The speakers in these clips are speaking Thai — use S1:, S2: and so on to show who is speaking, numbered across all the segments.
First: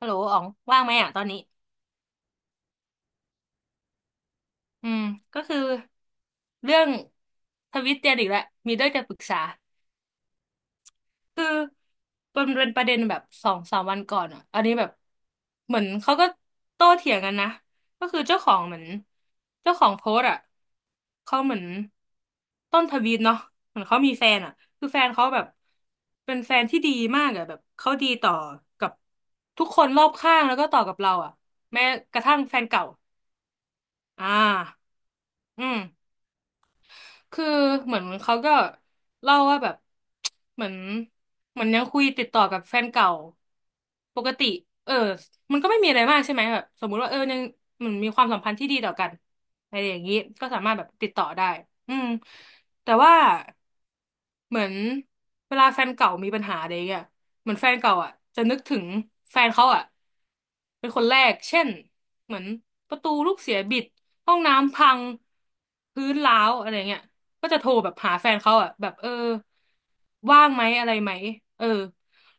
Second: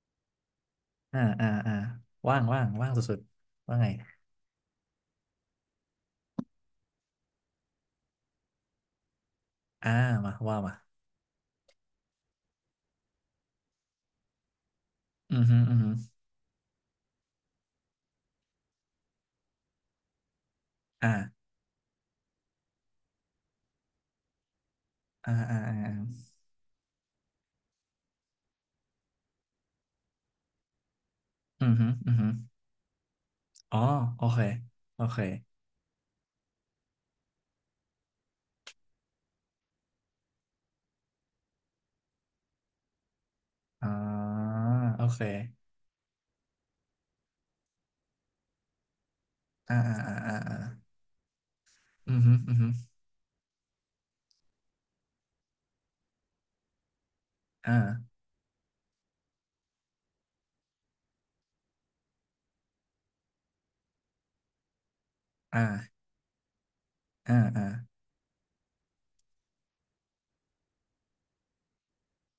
S1: ฮัลโหลอ๋องว่างไหมอ่ะ
S2: อ่า
S1: ตอนนี้
S2: อ่าอ่าว่างว่างว่างสุดๆว่าไง
S1: อืมก็คือ เรื่องทวิตเตียนอีกแล้ว มีเรื่องจะปรึกษา
S2: อ่ามาว่ามา
S1: คือมันเป็นประเด็นแบบสองสามวันก่อนอ่ะอันนี้แบบ
S2: อือฮึอื
S1: เห
S2: อ
S1: มือน
S2: ฮึ
S1: เขาก็โต้เถียงกันนะก็คือเจ้าของเหมือนเจ้าของโพสต์อ่ะ
S2: อ่า
S1: เขาเหมือนต้นทวีตเนาะเหมือนเขามีแฟนอ่ะคือแฟนเขา
S2: อ่า
S1: แบบ
S2: อ่าอ่าอา
S1: เป็นแฟนที่ดีมากอ่ะแบบเขาดีต่อกับทุกคนรอบข้างแล้วก็ต่อกับเราอ่ะ
S2: อือ
S1: แม้
S2: ฮึอื
S1: ก
S2: อ
S1: ระ
S2: ฮึ
S1: ทั่งแฟนเก่า
S2: อ๋อโอ
S1: อ่า
S2: เคโอเค
S1: อืม คือเหมือนเขาก็เล่าว่าแบบ เหมือนยังคุยติดต่อกับแฟนเก่า
S2: อ่
S1: ปก
S2: า
S1: ติเออ
S2: โอเ
S1: มันก็
S2: ค
S1: ไม่มีอะไรมากใช่ไหมแบบสมมุติว่าเออยังเหมือนมีความสัมพันธ์ที่ดีต่อกัน
S2: อ่า
S1: อะไรอย่าง
S2: อ่า
S1: นี้
S2: อ่า
S1: ก็
S2: อ่า
S1: สามารถแบ
S2: อ่า
S1: บติดต่อได้อืม
S2: อือฮึอือฮึ
S1: แต่ว่าเหมือนเวลาแฟนเก่ามีปัญหาอะไรอย่างเงี้ยเหมือนแฟนเก่า
S2: อ่า
S1: อ่ะจะนึกถึงแฟนเขาอ่ะเป็นคนแรกเช่นเหมือนประตูลูกเสียบิดห้องน้ำพัง
S2: อ่า
S1: พื้นร้าวอะไรเงี้ย
S2: อ่า
S1: ก็จะ
S2: อ่า
S1: โทรแบบหาแฟนเขาอ่ะแบบเออว่างไหมอะไรไหมเออ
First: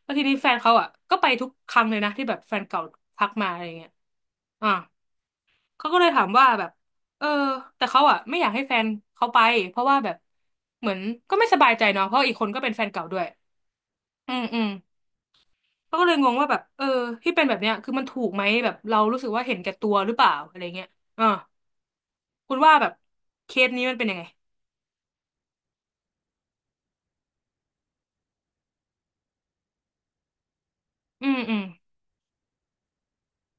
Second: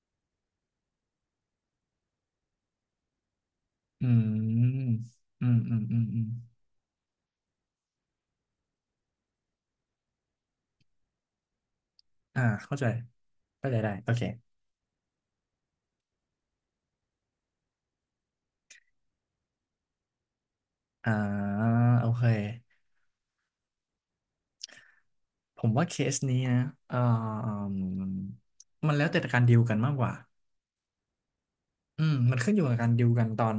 S1: แล้วทีนี้แฟนเขาอ่ะก็ไปทุกครั้งเลยนะที่แบบแฟนเก่าทักมาอะไรเงี้ย
S2: อื
S1: อ่ะ
S2: มอืมอืม
S1: เขา
S2: อื
S1: ก็
S2: ม
S1: เลย
S2: อื
S1: ถา
S2: ม
S1: มว่าแบบเออแต่เขาอ่ะไม่อยากให้แฟนเขาไปเพราะว่าแบบเหมือนก็ไม่สบายใจเนาะเพราะอีก
S2: อ่า
S1: คนก็เป็น
S2: เข้า
S1: แฟ
S2: ใจ
S1: นเก่าด้วย
S2: เข้าใจได้โอเค
S1: อืมอืมเขาก็เลยงงว่าแบบเออที่เป็นแบบเนี้ยคือมันถูกไหมแบบเรารู้สึกว่าเห็นแก่ตัวหรือเปล่าอะไรเงี้ย
S2: อ่า
S1: อ่า
S2: โอเค
S1: คุณว่าแบบเคสนี้มันเป็นยังไง
S2: ผมว่าเคสนี้นะเอ่อมันแล้วแต่การดีลกันมากกว่า
S1: อืมอืม
S2: อืมมันขึ้นอยู่กับการดิวกันตอน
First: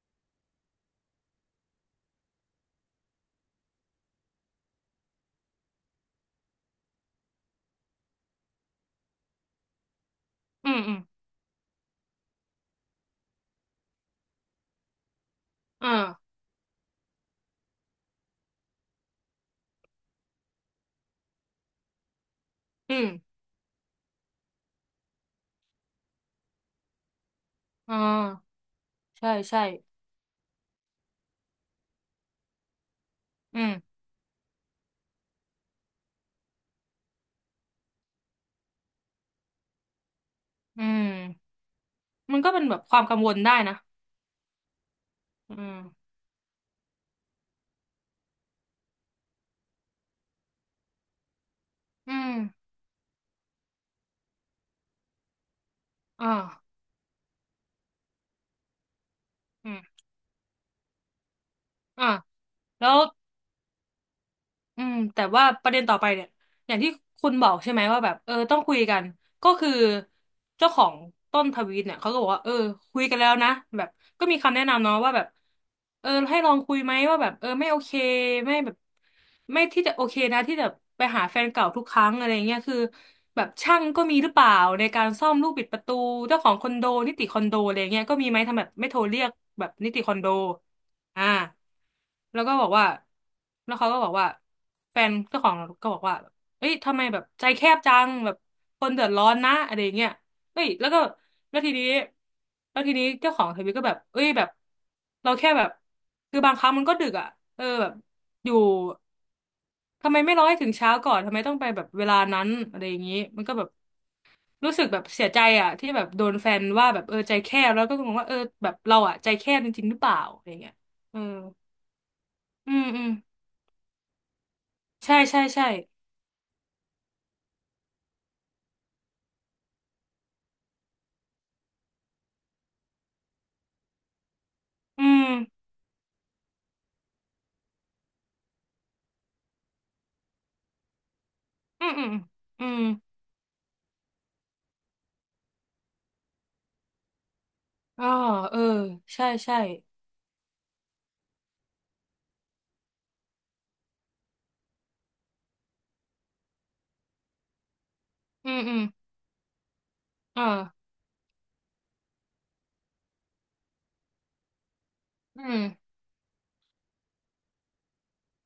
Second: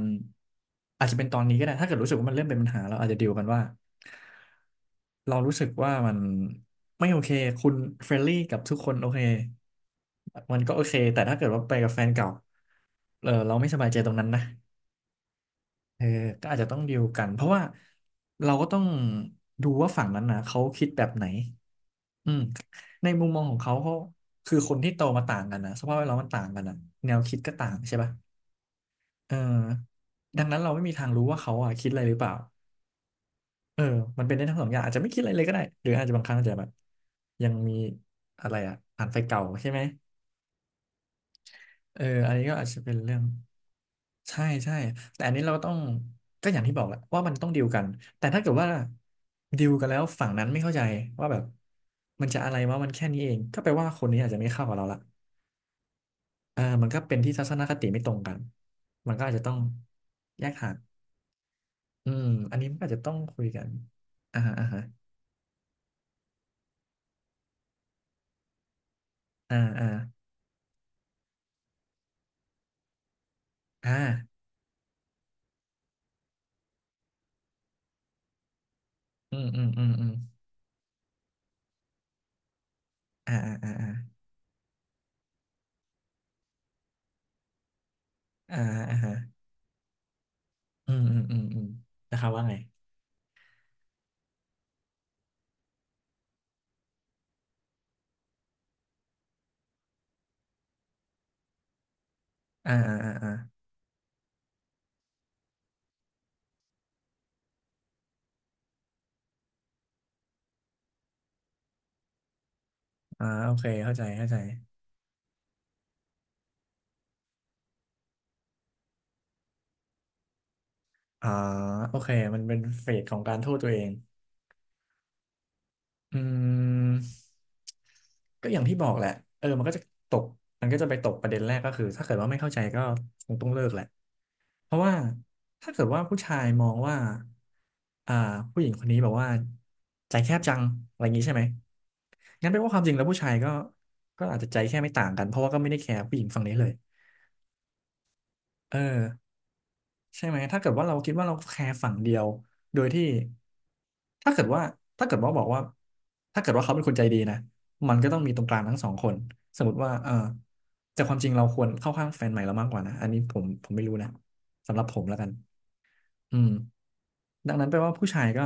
S2: อาจจะเป็นตอนนี้ก็ได้ถ้าเกิดรู้สึกว่ามันเริ่มเป็นปัญหาเราอาจจะดิวกันว่าเรารู้สึกว่ามันไม่โอเคคุณเฟรนลี่กับทุกคนโอเคมัน
S1: อื
S2: ก็
S1: ม
S2: โอเค
S1: อืม
S2: แต่ถ้าเกิดว่าไปกับแฟนเก่าเออเราไม่สบายใจตรงนั้นนะ
S1: อ่า
S2: เออก็อาจจะต้องดิวกันเพราะว่าเราก็ต้องดูว่าฝั่งนั้นนะเขาคิดแบบไหนอืม
S1: อื
S2: ใน
S1: ม
S2: มุมมองของเขาเขาคือคนที่โตมาต่างกันนะสภาพแวดล้อมมันต่างกันนะแนวคิดก็ต่าง
S1: อ่
S2: ใช่ปะ
S1: าใช่
S2: เออ
S1: ใช่
S2: ดังนั้นเราไม่มีทางรู้ว่าเขาอ่ะคิดอะไรหรือเปล่า
S1: อืม
S2: เออมันเป็นได้ทั้งสองอย่างอาจจะไม่คิดอะไรเลยก็ได้หรืออาจจะบางครั้งอาจจะแบบยังมีอะไรอ่ะอ่านไฟเก่าใช่ไหม
S1: อืม
S2: เอออัน
S1: มัน
S2: นี้
S1: ก็
S2: ก็
S1: เป็น
S2: อาจ
S1: แบ
S2: จะ
S1: บ
S2: เป็
S1: ค
S2: น
S1: วาม
S2: เรื่
S1: กั
S2: อ
S1: ง
S2: ง
S1: วลได้นะ
S2: ใช่ใช่แต่อันนี้เรา
S1: อื
S2: ต้อ
S1: ม
S2: งก็อย่างที่บอกแหละว่ามันต้องดีลกันแต่ถ้าเกิดว่าดีลกันแล้วฝั่งนั้นไม่เข้าใจว่าแบบ
S1: อื
S2: มัน
S1: ม
S2: จะอะไรวะมันแค่นี้เองก็แปลว่าคนนี้อาจจะไม่เข้ากับเราละ
S1: อ
S2: เออ
S1: ่า
S2: มันก็เป็นที่ทัศนคติไม่ตรงกันมันก็อาจจะต้อง
S1: อืม
S2: แยกห่าง
S1: อ่า
S2: อืมอันนี้มัน
S1: แล้
S2: อาจ
S1: ว
S2: จะต้องคุยกันอ่าอ่าฮะ
S1: อืมแต่ว่าประเด็นต่อไปเนี่ยอย่างที่คุณบอกใช่ไหมว่าแบบเออต้องคุยกัน ก็
S2: อ่า
S1: คือ
S2: อ่า
S1: เจ้าของต้นทวีตเนี่ยเขาก็บอกว่าเออคุยกันแล้วนะแบบ
S2: อ่า
S1: ก็มีคำแนะนำเนาะว่าแบบเออให้ลองคุยไหมว่าแบบเออไม่โอเคไม่แบบ
S2: อืมอื
S1: ไม่
S2: ม
S1: ที่
S2: อืม
S1: จะโอ
S2: อืม
S1: เคนะที่จะไปหาแฟนเก่าทุกครั้งอะไรเงี้ยคือ
S2: อ่า
S1: แบบ
S2: อ่า
S1: ช่าง
S2: อ่า
S1: ก็มีหรือเปล่าในการซ่อมลูกบิดประตูเจ้าของคอนโดนิติคอนโดอะไรเงี้ยก็มีไหม
S2: อ่า
S1: ทำแบบไม่
S2: อ่าอ่า
S1: โทร
S2: ฮะ
S1: เรียกแบบนิติคอนโด
S2: อืมอืม
S1: อ่า
S2: อืมอืมนะครับ
S1: แล้
S2: ว่า
S1: วก็
S2: ไง
S1: บอกว่าแล้วเขาก็บอกว่าแฟนเจ้าของก็บอกว่า เอ้ยทำไมแบบใจแคบจังแบบคนเดือดร้อนนะอะไรอย่างเงี้ยเอ้ยแล้วก็แล้วทีนี้
S2: อ่าอ่าอ่าอ่า
S1: เจ้าของทวิตก็แบบเอ้ยแบบเราแค่แบบคือบางครั้งมันก็ดึกอ่ะเออแบบอยู่ทำไมไม่รอให้ถึงเช้าก่อนทำไมต้องไปแบบเวลานั้นอะไรอย่างงี้
S2: อ่า
S1: มัน
S2: โอ
S1: ก็แบ
S2: เค
S1: บ
S2: เข้าใจเข้าใจ
S1: รู้สึกแบบเสียใจอ่ะที่แบบโดนแฟนว่าแบบเออใจแคบแล้วก็งงว่าเออแบบเราอ่ะใจแคบจริงๆหรือเปล่าอะไรอย่างเงี้ยเออ
S2: อ่าโอเคมันเป็น
S1: อืม
S2: เฟ
S1: อื
S2: ส
S1: ม
S2: ของการโทษตัวเอง
S1: ใช่ใช่ใช่
S2: อืมก็อย่างที่บอกแหละเออมันก็จะตกมันก็จะไปตกประเด็นแรกก็คือถ้าเกิดว่าไม่เข้าใจก็คงต้องเลิกแหละ เพราะว่า
S1: อืม
S2: ถ้าเกิดว่าผู้ชายมองว่าอ่าผู้หญิงคนนี้แบบว่าใจแคบจังอะไรอย่างนี้ใช่ไหม
S1: อืมอืม
S2: งั้นแปล
S1: อื
S2: ว่าค
S1: ม
S2: วามจริงแล้วผู้ชายก็ก็อาจจะใจแค่ไม่ต่างกันเพราะว่าก็ไม่ได้แคร์ผู้หญิงฝั่งนี้เลย
S1: อ่าเออ
S2: เออ
S1: ใช่ใช่
S2: ใช่ไหมถ้าเกิดว่าเราคิดว่าเราแคร์ฝั่งเดียวโดยที่ถ้าเกิดว่าถ้าเกิดว่าบอกว่าถ้าเกิดว่าเขาเป็นคนใจดีนะมันก็ต้องมีตรง
S1: อื
S2: กลา
S1: ม
S2: ง
S1: อื
S2: ทั้ง
S1: ม
S2: สองคนสมมติว่าเออ
S1: อ่า
S2: แต่ความจริงเราควรเข้าข้างแฟนใหม่เรามากกว่านะอันนี้ผมไม่รู้นะสำหรับผมแล้วกัน
S1: อืม
S2: อืมดังนั้นแปลว่าผู้ชายก็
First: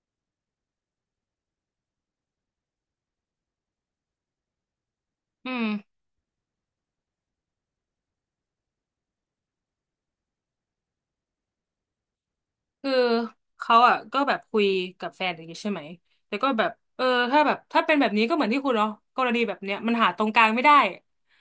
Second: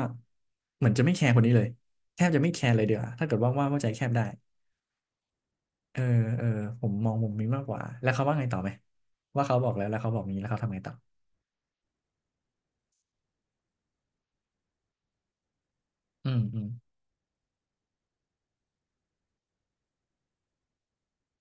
S2: เหมือนจะไม่แคร์คนนี้เลยแทบจะไม่แคร์เลยเดียวาถ้าเกิดว่าใจแคบได้
S1: อืม
S2: เออเออผมมองมุมนี้มากกว่าแล้วเขาว่าไงต่อไหมว่าเขาบอกแล้วแล้วเขาบอกนี้แล้วเขาทำไงต่อ
S1: คือเขาอ่ะก็แบบคุยกับแฟนอย่างงี้ใช่ไหม
S2: อื
S1: แต่
S2: ม
S1: ก็
S2: อื
S1: แบ
S2: ม
S1: บเออถ้าแบบถ้าเป็นแบบนี้ก็เหมือนที่คุณเนาะกรณีแบบเนี้ยมันหาตรงกลางไม่ได้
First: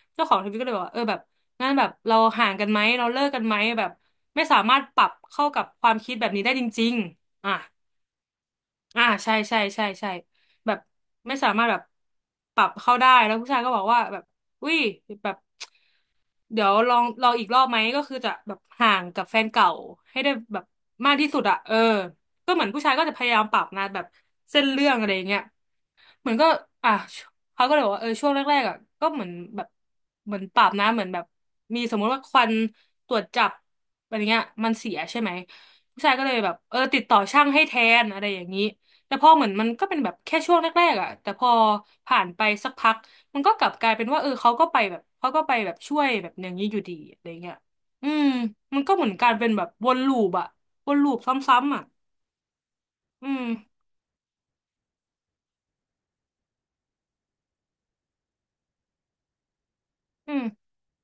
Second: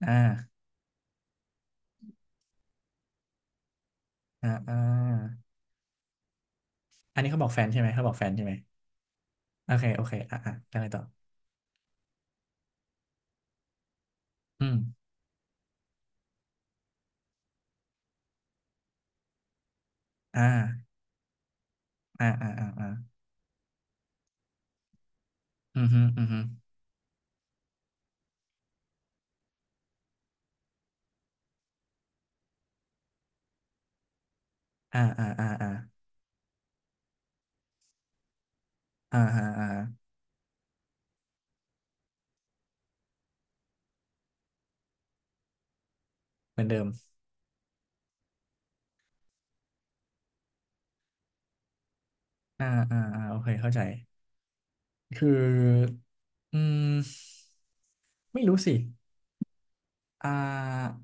S2: อ่า
S1: เจ้าของทวิตก็เลยบอกว่าเออแบบงั้นแบบเราห่างกันไหมเราเลิกกันไหมแบบไม่
S2: อ่า
S1: สา
S2: อ่า
S1: มารถปรับเข้ากับความคิดแบบนี้ได้จริง
S2: อันนี้เขา
S1: ๆ
S2: บอก
S1: อ่ะ
S2: แฟนใช่ไหมเขาบอกแฟนใช่ไหม
S1: อ่าใช่ใช่
S2: โอเค
S1: ใช่
S2: โอ
S1: ใช่
S2: เคอ่าอ่า
S1: แบ
S2: แล้
S1: บ
S2: วไงต่อ
S1: ไม่สามารถแบบปรับเข้าได้แล้วผู้ชายก็บอกว่าแบบ
S2: อื
S1: อุ้
S2: ม
S1: ยแบบ เดี๋ยวลองอีกรอบไหมก็คือจะแบบห่างกับแฟนเก่าให้ได้
S2: อ่า
S1: แบบมากที่สุดอะเออ
S2: อ่าอ่า
S1: ก็เหมื
S2: อ่า
S1: อนผู้
S2: อ่า
S1: ชายก็จะพยายามปรับนะแบบเส้นเรื่องอะไรอย่างเงี้ย
S2: อืมฮึอื
S1: เห
S2: ม
S1: มือน
S2: ฮึ
S1: ก็อ่ะเขาก็เลยบอกว่าเออช่วงแรกๆอะก็เหมือนแบบเหมือนปรับนะเหมือนแบบมีสมมุติว่าควันตรวจจับอะไรเงี้ยมันเสีย
S2: อ่า
S1: ใช่
S2: อ่า
S1: ไหม
S2: อ่าอ่า
S1: ผู้ชายก็เลยแบบเออติดต่อช่างให้แทนอะไรอย่างนี้แต่
S2: อ่า
S1: พอเห
S2: อ่า
S1: มือนมั
S2: อ่า
S1: นก็เป็นแบบแค่ช่วงแรกๆอะแต่พอผ่านไปสักพัก มันก็กลับกลายเป็นว่าเออเขาก็ไปแบบเขาก็ไปแบบช่วยแบบอย่าง
S2: เหมือ
S1: นี้
S2: น
S1: อ
S2: เดิ
S1: ยู่
S2: ม
S1: ดีอะไรเงี้ยอืมมันก็เหมือนการเป็นแบบวนลูปอะวนลูปซ้ำๆอะ
S2: อ่าอ่าอ่า
S1: อื
S2: โอ
S1: ม
S2: เคเข้าใจ คืออืมไม่รู้สิอ่
S1: อืม
S2: า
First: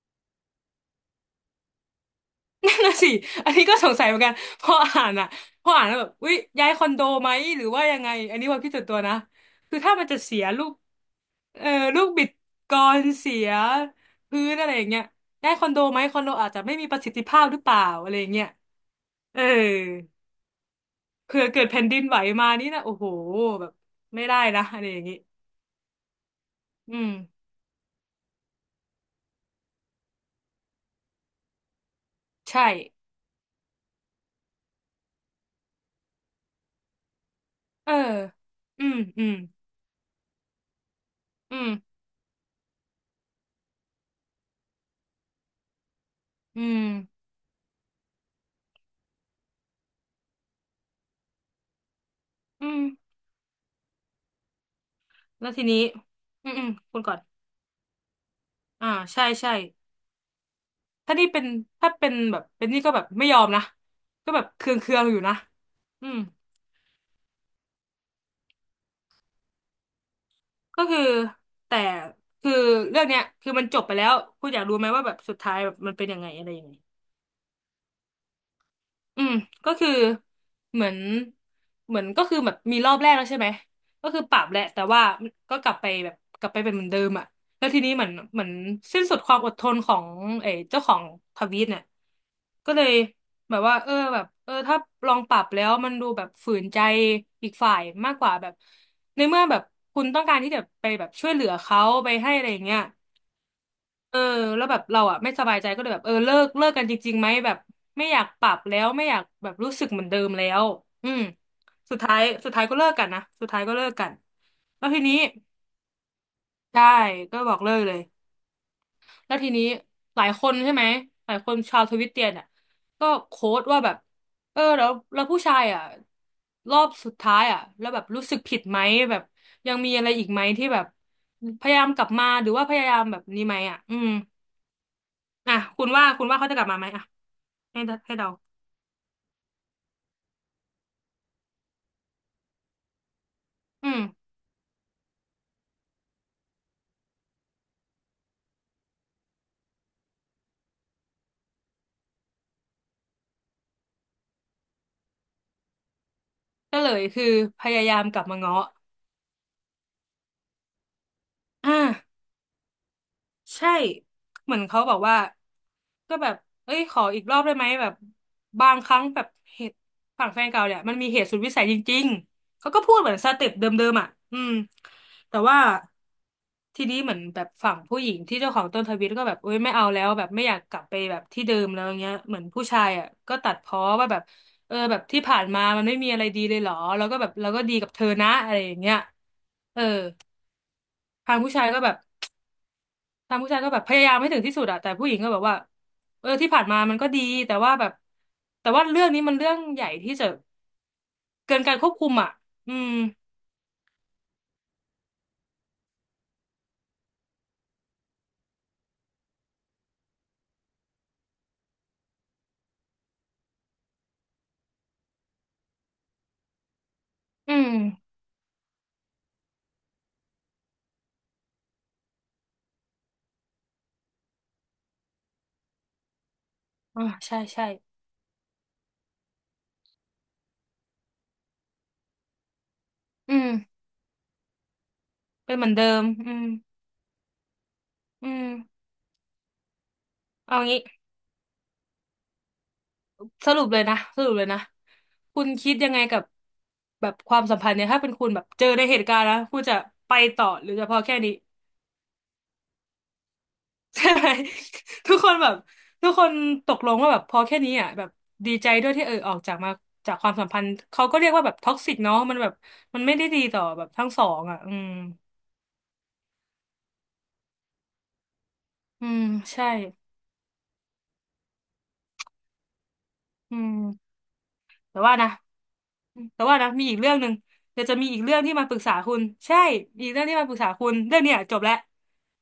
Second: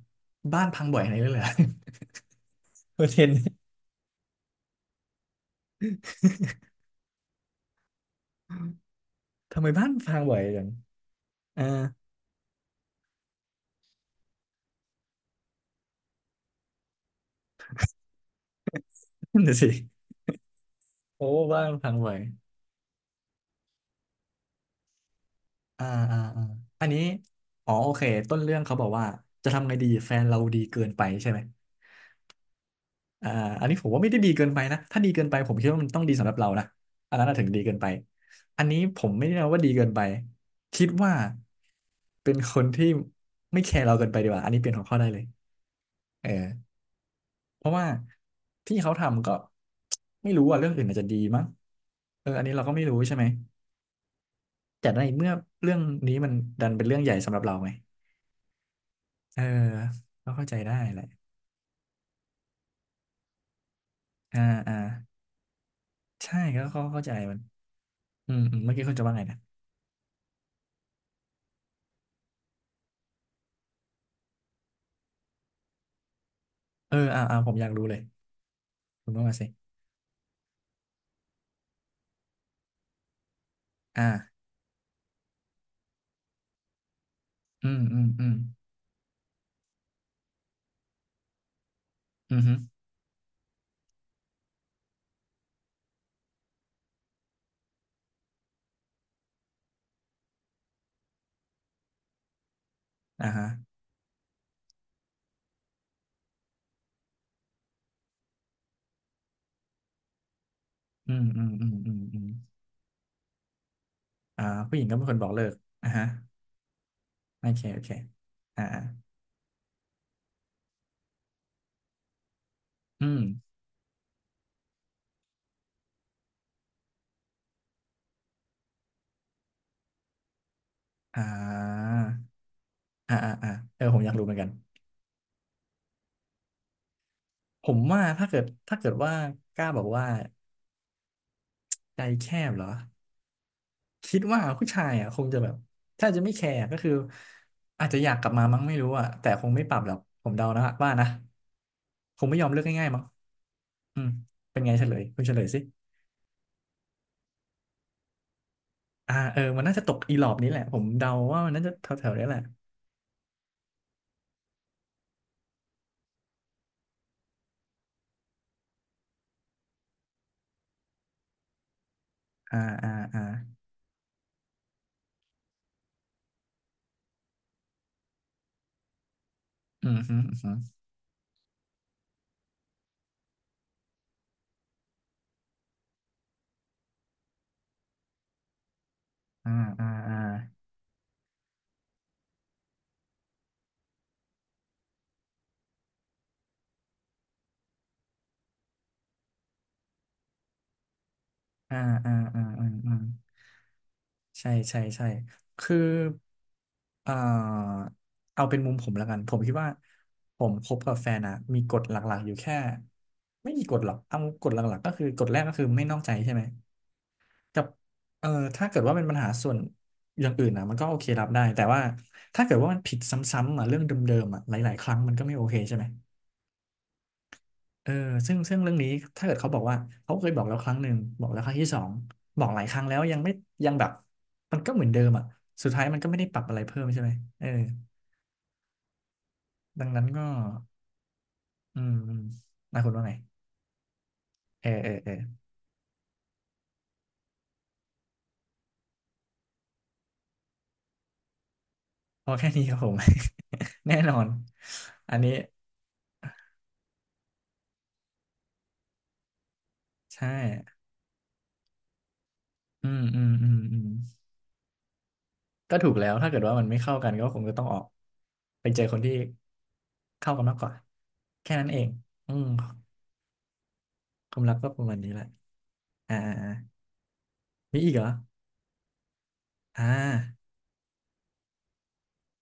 S2: บ้านพังบ่อยอะไรด้วยเหรอ
S1: นั่น น่ะ
S2: เปอ
S1: สิ
S2: ระเทนต์
S1: อันนี้ก็สงสัยเหมือนกันพออ่านอะพออ่านแล้วแบบอุ๊ยย้ายคอนโดไหมหรือว่ายังไงอันนี้ความคิดส่วนตัวนะ
S2: ทำไม
S1: คือ
S2: บ้าน
S1: ถ้ามัน
S2: พั
S1: จะ
S2: งบ่
S1: เสี
S2: อย
S1: ย
S2: จั
S1: ลู
S2: ง
S1: ก
S2: เอ
S1: เอ
S2: อ
S1: อลูกบิดกรเสียพื้นอะไรอย่างเงี้ยย้ายคอนโดไหมคอนโดอาจจะไม่มีประสิทธิภาพหรือเปล่าอะไรอย่างเงี้ยเอ
S2: นั่
S1: อ
S2: นน่ะสิ โอ้
S1: เผื่อเกิ
S2: บ้า
S1: ด
S2: น
S1: แผ่น
S2: พัง
S1: ดิน
S2: บ่อ
S1: ไห
S2: ย
S1: วมานี่นะโอ้โหแบบไม่ได้นะอะไรอย่างงี้
S2: อ่าอ่าอ่าอัน
S1: อื
S2: นี้
S1: ม
S2: อ๋อโอเคต้นเรื่องเขาบอกว่าจะทำไงดีแฟนเราดีเกินไปใช่ไหม
S1: ใช่
S2: อ่าอันนี้ผมว่าไม่ได้ดีเกินไปนะถ้าดีเกินไปผมคิดว่ามันต้องดีสำหรับเรานะอันนั้นน่ะถึงดีเกินไป
S1: เออ
S2: อันนี้
S1: อืม
S2: ผมไม่
S1: อื
S2: ได้
S1: ม
S2: นัว่าดีเกินไปคิดว่า
S1: อืม
S2: เป็นคนที่ไม่แคร์เราเกินไปดีกว่าอันนี้เปลี่ยนหัวข้อได้เลยเออ
S1: อืม
S2: เพราะว่าที่เขาทำก็ไม่รู้อ่ะเรื่องอื่นอาจจะดีมั้งเอออันนี้เรา
S1: อื
S2: ก็
S1: ม
S2: ไม่รู้ใช่ไหมแต่ในเมื่อ
S1: แล้วที
S2: เรื่อ
S1: นี้
S2: งนี้มัน
S1: อืมอื
S2: ดั
S1: ม
S2: นเป็นเรื่
S1: คุ
S2: อง
S1: ณ
S2: ให
S1: ก่
S2: ญ่
S1: อน
S2: สำหรับเราไง
S1: อ่าใช่
S2: เออ
S1: ใช่
S2: ก็เข้าใจได้แหละ
S1: ถ้านี่เป็นถ้าเป็นแบบเป็นนี่ก็แบบไม่ยอมนะก็
S2: อ่า
S1: แบบเคื
S2: อ่า
S1: องเคืองอยู่นะอืม
S2: ใช่ก็เข้าใจมันอืมอืมเมื่อกี้คุณจะว่าไงนะ
S1: ก็คือแต่คือเรื่องเนี้ยคือมันจบไปแล้วคุณอยากรู้ไหมว่าแบบสุดท้ายแบบมันเป็นยังไงอะไรยังไง
S2: เอออ่าอ่าผมอยากรู้เลยคุณ
S1: อื
S2: ว่า
S1: ม
S2: มาสิ
S1: ก็คือเหมือนก็คือแบบมีรอบแรกแล้วใช่ไหมก็คือปรั
S2: อ่า
S1: บแหละแต่ว่าก็กลับไปแบบกลับไปเป็นเหมือนเดิมอ่ะแล้
S2: อื
S1: ว
S2: ม
S1: ทีนี้
S2: อื
S1: เห
S2: ม
S1: มือน
S2: อืม
S1: สิ้นสุดความอดทนของเออเจ้าของทวีตเนี่ย
S2: อืมฮึ
S1: ก็เลยแบบว่าเออแบบเออถ้าลองปรับแล้วมันดูแบบฝืนใจอีกฝ่ายมากกว่าแบบในเมื่อแบบคุณต้องการที่จะไปแบบช่วยเหลือเขาไปให้อะไรอย่างเงี้ย
S2: อ่าฮะ
S1: เออแล้วแบบเราอ่ะไม่สบายใจก็เลยแบบเออเลิกกันจริงๆไหมแบบไม่อยากปรับแล้วไม่อยากแบบรู้สึกเหมือนเดิมแล้วอื
S2: อื
S1: ม
S2: มอืมอืมอื
S1: สุ
S2: ม
S1: ดท้า
S2: อื
S1: ย
S2: ม
S1: ก็เลิกกันนะสุดท้ายก็เลิกกัน
S2: อ่าผู้หญิ
S1: แล้
S2: ง
S1: ว
S2: ก็
S1: ที
S2: เป็นค
S1: นี้
S2: นบอกเลิกอ่าฮะ
S1: ใช่ก็
S2: โอ
S1: บอ
S2: เค
S1: กเลิ
S2: โอ
S1: ก
S2: เค
S1: เลย
S2: อ่าอ่า
S1: แล้วทีนี้หลายคนใช่ไหมหลายคนชาวทวิตเตียนอ่ะก็
S2: อืม
S1: โค้ดว่าแบบเออแล้วผู้ชายอ่ะรอบสุดท้ายอ่ะแล้วแบบรู้สึกผิดไหมแบบยังมีอะไรอีกไหมที่แบบ
S2: อ่
S1: พยายาม
S2: า
S1: กลับมาหรือว่าพยายาม
S2: อ่า
S1: แบบ
S2: อ่า
S1: นี้
S2: อ่า
S1: ไหมอ่ะ
S2: เออ
S1: อื
S2: ผมอ
S1: ม
S2: ยากรู้เหมือนกัน
S1: อ่ะคุณว่าเขาจะกลับมาไหมอ่ะ
S2: ผ
S1: ให้
S2: มว่า
S1: เดา
S2: ถ้าเกิดว่ากล้าบอกว่าใจแคบเหรอ
S1: อืม
S2: คิดว่าผู้ชายอ่ะคงจะแบบถ้าจะไม่แคร์ก็คืออาจจะอยากกลับมามั้งไม่รู้อ่ะแต่คงไม่ปรับหรอกผมเดานะว่านะคงไม่ยอมเลิกง่ายๆมั้งอืมเป็นไงเฉลยคุณเฉลยสิ
S1: ก็เลยคือพยายามกลับมาง้อ
S2: เออมันน่าจะตกอีหลอบนี้แหละผมเดาว่ามันน่าจะ
S1: อ่า
S2: แถวแถวนี้แหละ
S1: ใช่เหมือนเขาบอกว่าก็แบบเอ้ยขออีกรอบได้ไหมแบบบางครั้งแบบเหตุฝั่งแฟนเก่าเนี่ยมันมีเหตุสุดวิสัยจริง
S2: อ่า
S1: ๆเขาก็
S2: อ่า
S1: พูดเหมือน
S2: อ่า
S1: สเต็ปเดิมๆอ่ะอืมแต่ว่าทีนี้เหมือนแบบฝั่งผู้หญิงที่เจ้าของต้นทวิตก็แบบเอ้ยไม่เอา
S2: อืม
S1: แล้ว
S2: ฮึ
S1: แบบ
S2: อืม
S1: ไม่
S2: ฮึ
S1: อยากกลับไปแบบที่เดิมแล้วเงี้ยเหมือนผู้ชายอ่ะก็ตัดพ้อว่าแบบเออแบบที่ผ่านมามันไม่มีอะไรดีเลยเหรอแล้วก็แบบเราก็ดีกับเธอนะอะไรอย่างเงี้ย
S2: อ่า
S1: เออ
S2: อ่าอ่า
S1: ทางผู้ชายก็แบบ ทางผู้ชายก็แบบพยายามให้ถึงที่สุดอะแต่ผู้หญิงก็แบบว่าเออที่ผ่านมามันก็ดีแต่ว่าแบบแต่ว่าเรื่องนี้มันเรื่องใหญ่ที่จะเกินการ
S2: อ่า
S1: ควบคุ
S2: อ่า
S1: มอะ
S2: อ่าอ่า
S1: อืม
S2: อ่าใช่ใช่ใช่คืออ่าเอาเป็นมุมผมแล้วกันผมคิดว่าผมคบกับแฟนอะมีกฎหลักๆอยู่แค่ไม่มีกฎหรอกเอากฎหลักๆก็คือกฎแรกก็คือไม่นอกใจใช่ไหม
S1: อื
S2: กับ
S1: ม
S2: เออถ้าเกิดว่าเป็นปัญหาส่วนอย่างอื่นนะมันก็โอเครับได้แต่ว่าถ้าเกิดว่ามันผิดซ้ำๆอ่ะเรื่องเดิมๆอ่ะหลายๆครั้งมันก็ไม่โอเคใช่ไหม
S1: อ่าใช่ใช่
S2: เออซึ่งเรื่องนี้ถ้าเกิดเขาบอกว่าเขาเคยบอกแล้วครั้งหนึ่งบอกแล้วครั้งที่สองบอกหลายครั้งแล้วยังไม่
S1: อืม
S2: ยังแบบมันก็เหมือนเดิมอ่ะ
S1: เป็นเห
S2: สุ
S1: มือ
S2: ด
S1: น
S2: ท้า
S1: เดิ
S2: ยมัน
S1: ม
S2: ก็ไม่ได้
S1: อื
S2: ปรับ
S1: ม
S2: อะไรเพิ่มใช่ไหมเออ
S1: อืม
S2: ดังนั้นก็
S1: เอางี้
S2: อืมอืมนะคุณว่าไง
S1: สรุปเลยนะ
S2: เออเออเออ
S1: คุณคิดยังไงกับแบบความสัมพันธ์เนี่ยถ้าเป็นคุณแบบเจอในเหตุการณ์นะคุณจะไปต่อหรือจะพอแค่นี้
S2: พอแค่นี้ครับผม แน่
S1: ใช่
S2: นอน อั
S1: ทุ
S2: น
S1: กค
S2: นี้
S1: นแบบทุกคนตกลงว่าแบบพอแค่นี้อ่ะแบบดีใจด้วยที่เออออกจากมาจากค
S2: ใช่
S1: วามสัมพันธ์เขาก็เรียกว่าแบบท็อกซิกเนาะมันแบบ
S2: อื
S1: มั
S2: ม
S1: นไม่
S2: อื
S1: ได้
S2: ม
S1: ดี
S2: อืม
S1: ต่อ
S2: อื
S1: แบ
S2: ม
S1: บทั้งสองอ่ะอืม
S2: ก็ถูกแล้วถ้าเกิดว่ามันไม่เข้ากันก็คงจะต้องออกไปเจอคน
S1: อื
S2: ที่
S1: มใช่
S2: เข้ากันมากกว่าแค่นั้นเองอืม
S1: อืม
S2: ความรักก็ประมาณ
S1: แต่
S2: นี้
S1: ว่า
S2: แหละ
S1: นะ
S2: อ่าอ่า
S1: มีอีกเรื่องหนึ่ง
S2: มี
S1: เดี๋ยว
S2: อีก
S1: จะ
S2: เหร
S1: มี
S2: อ
S1: อีกเรื่องที่มาปรึกษาคุณใช่
S2: อ่า
S1: อีกเรื่องที่มาปรึกษาคุณเรื่องเนี้ยจบแล้ว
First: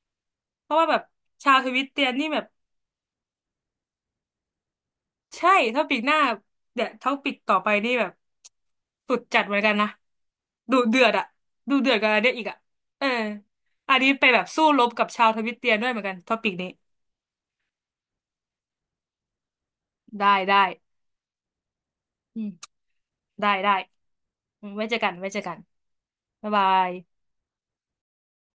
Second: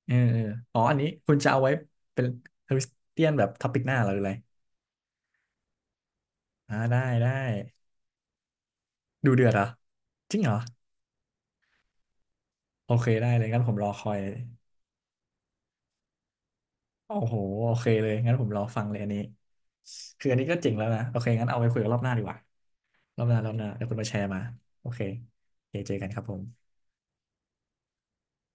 S2: เออเออ
S1: เพ
S2: อ๋
S1: ราะ
S2: อ
S1: ว่า
S2: อั
S1: แบ
S2: น
S1: บ
S2: นี้คุณจะ
S1: ชาว
S2: เอา
S1: ท
S2: ไว้
S1: วิตเตียน
S2: เป็น
S1: นี่แบบ
S2: คริสเตียนแบบท็อปิกหน้าเหรอหรืออะไร
S1: ใช่ท็อปิกหน้า
S2: อ่า
S1: เดี๋ยว
S2: ได้
S1: ท็อ
S2: ได้
S1: ปิกต่อไปนี่แบบสุด
S2: ดู
S1: จัด
S2: เดือด
S1: เหมื
S2: เห
S1: อ
S2: ร
S1: น
S2: อ
S1: กันนะ
S2: จริงเหรอ
S1: ดูเดือดอะดูเดือดกันอะไรเนี่ยอีกอะ
S2: โอ
S1: เอ
S2: เค
S1: อ
S2: ได้เลยงั้นผมรอ
S1: อัน
S2: ค
S1: นี้
S2: อย
S1: ไปแบบสู้รบกับชาวทวิตเตียนด้วยเหมือนกันท็อปิกนี้
S2: โอ้โหโอเคเลยงั้นผมรอฟังเลยอันนี้คื
S1: ได้
S2: ออันนี้ก็เจ๋งแล้วนะโอเคงั้นเอาไปคุยกันรอบหน้าดีกว่า
S1: อืม
S2: รอบหน้าร
S1: ได้
S2: อบหน้าเดี๋ยวคุณมาแชร์มา
S1: อืมไว้
S2: โอ
S1: เจอ
S2: เค
S1: กัน
S2: โอเคเจอกันครับผม
S1: บ๊ายบาย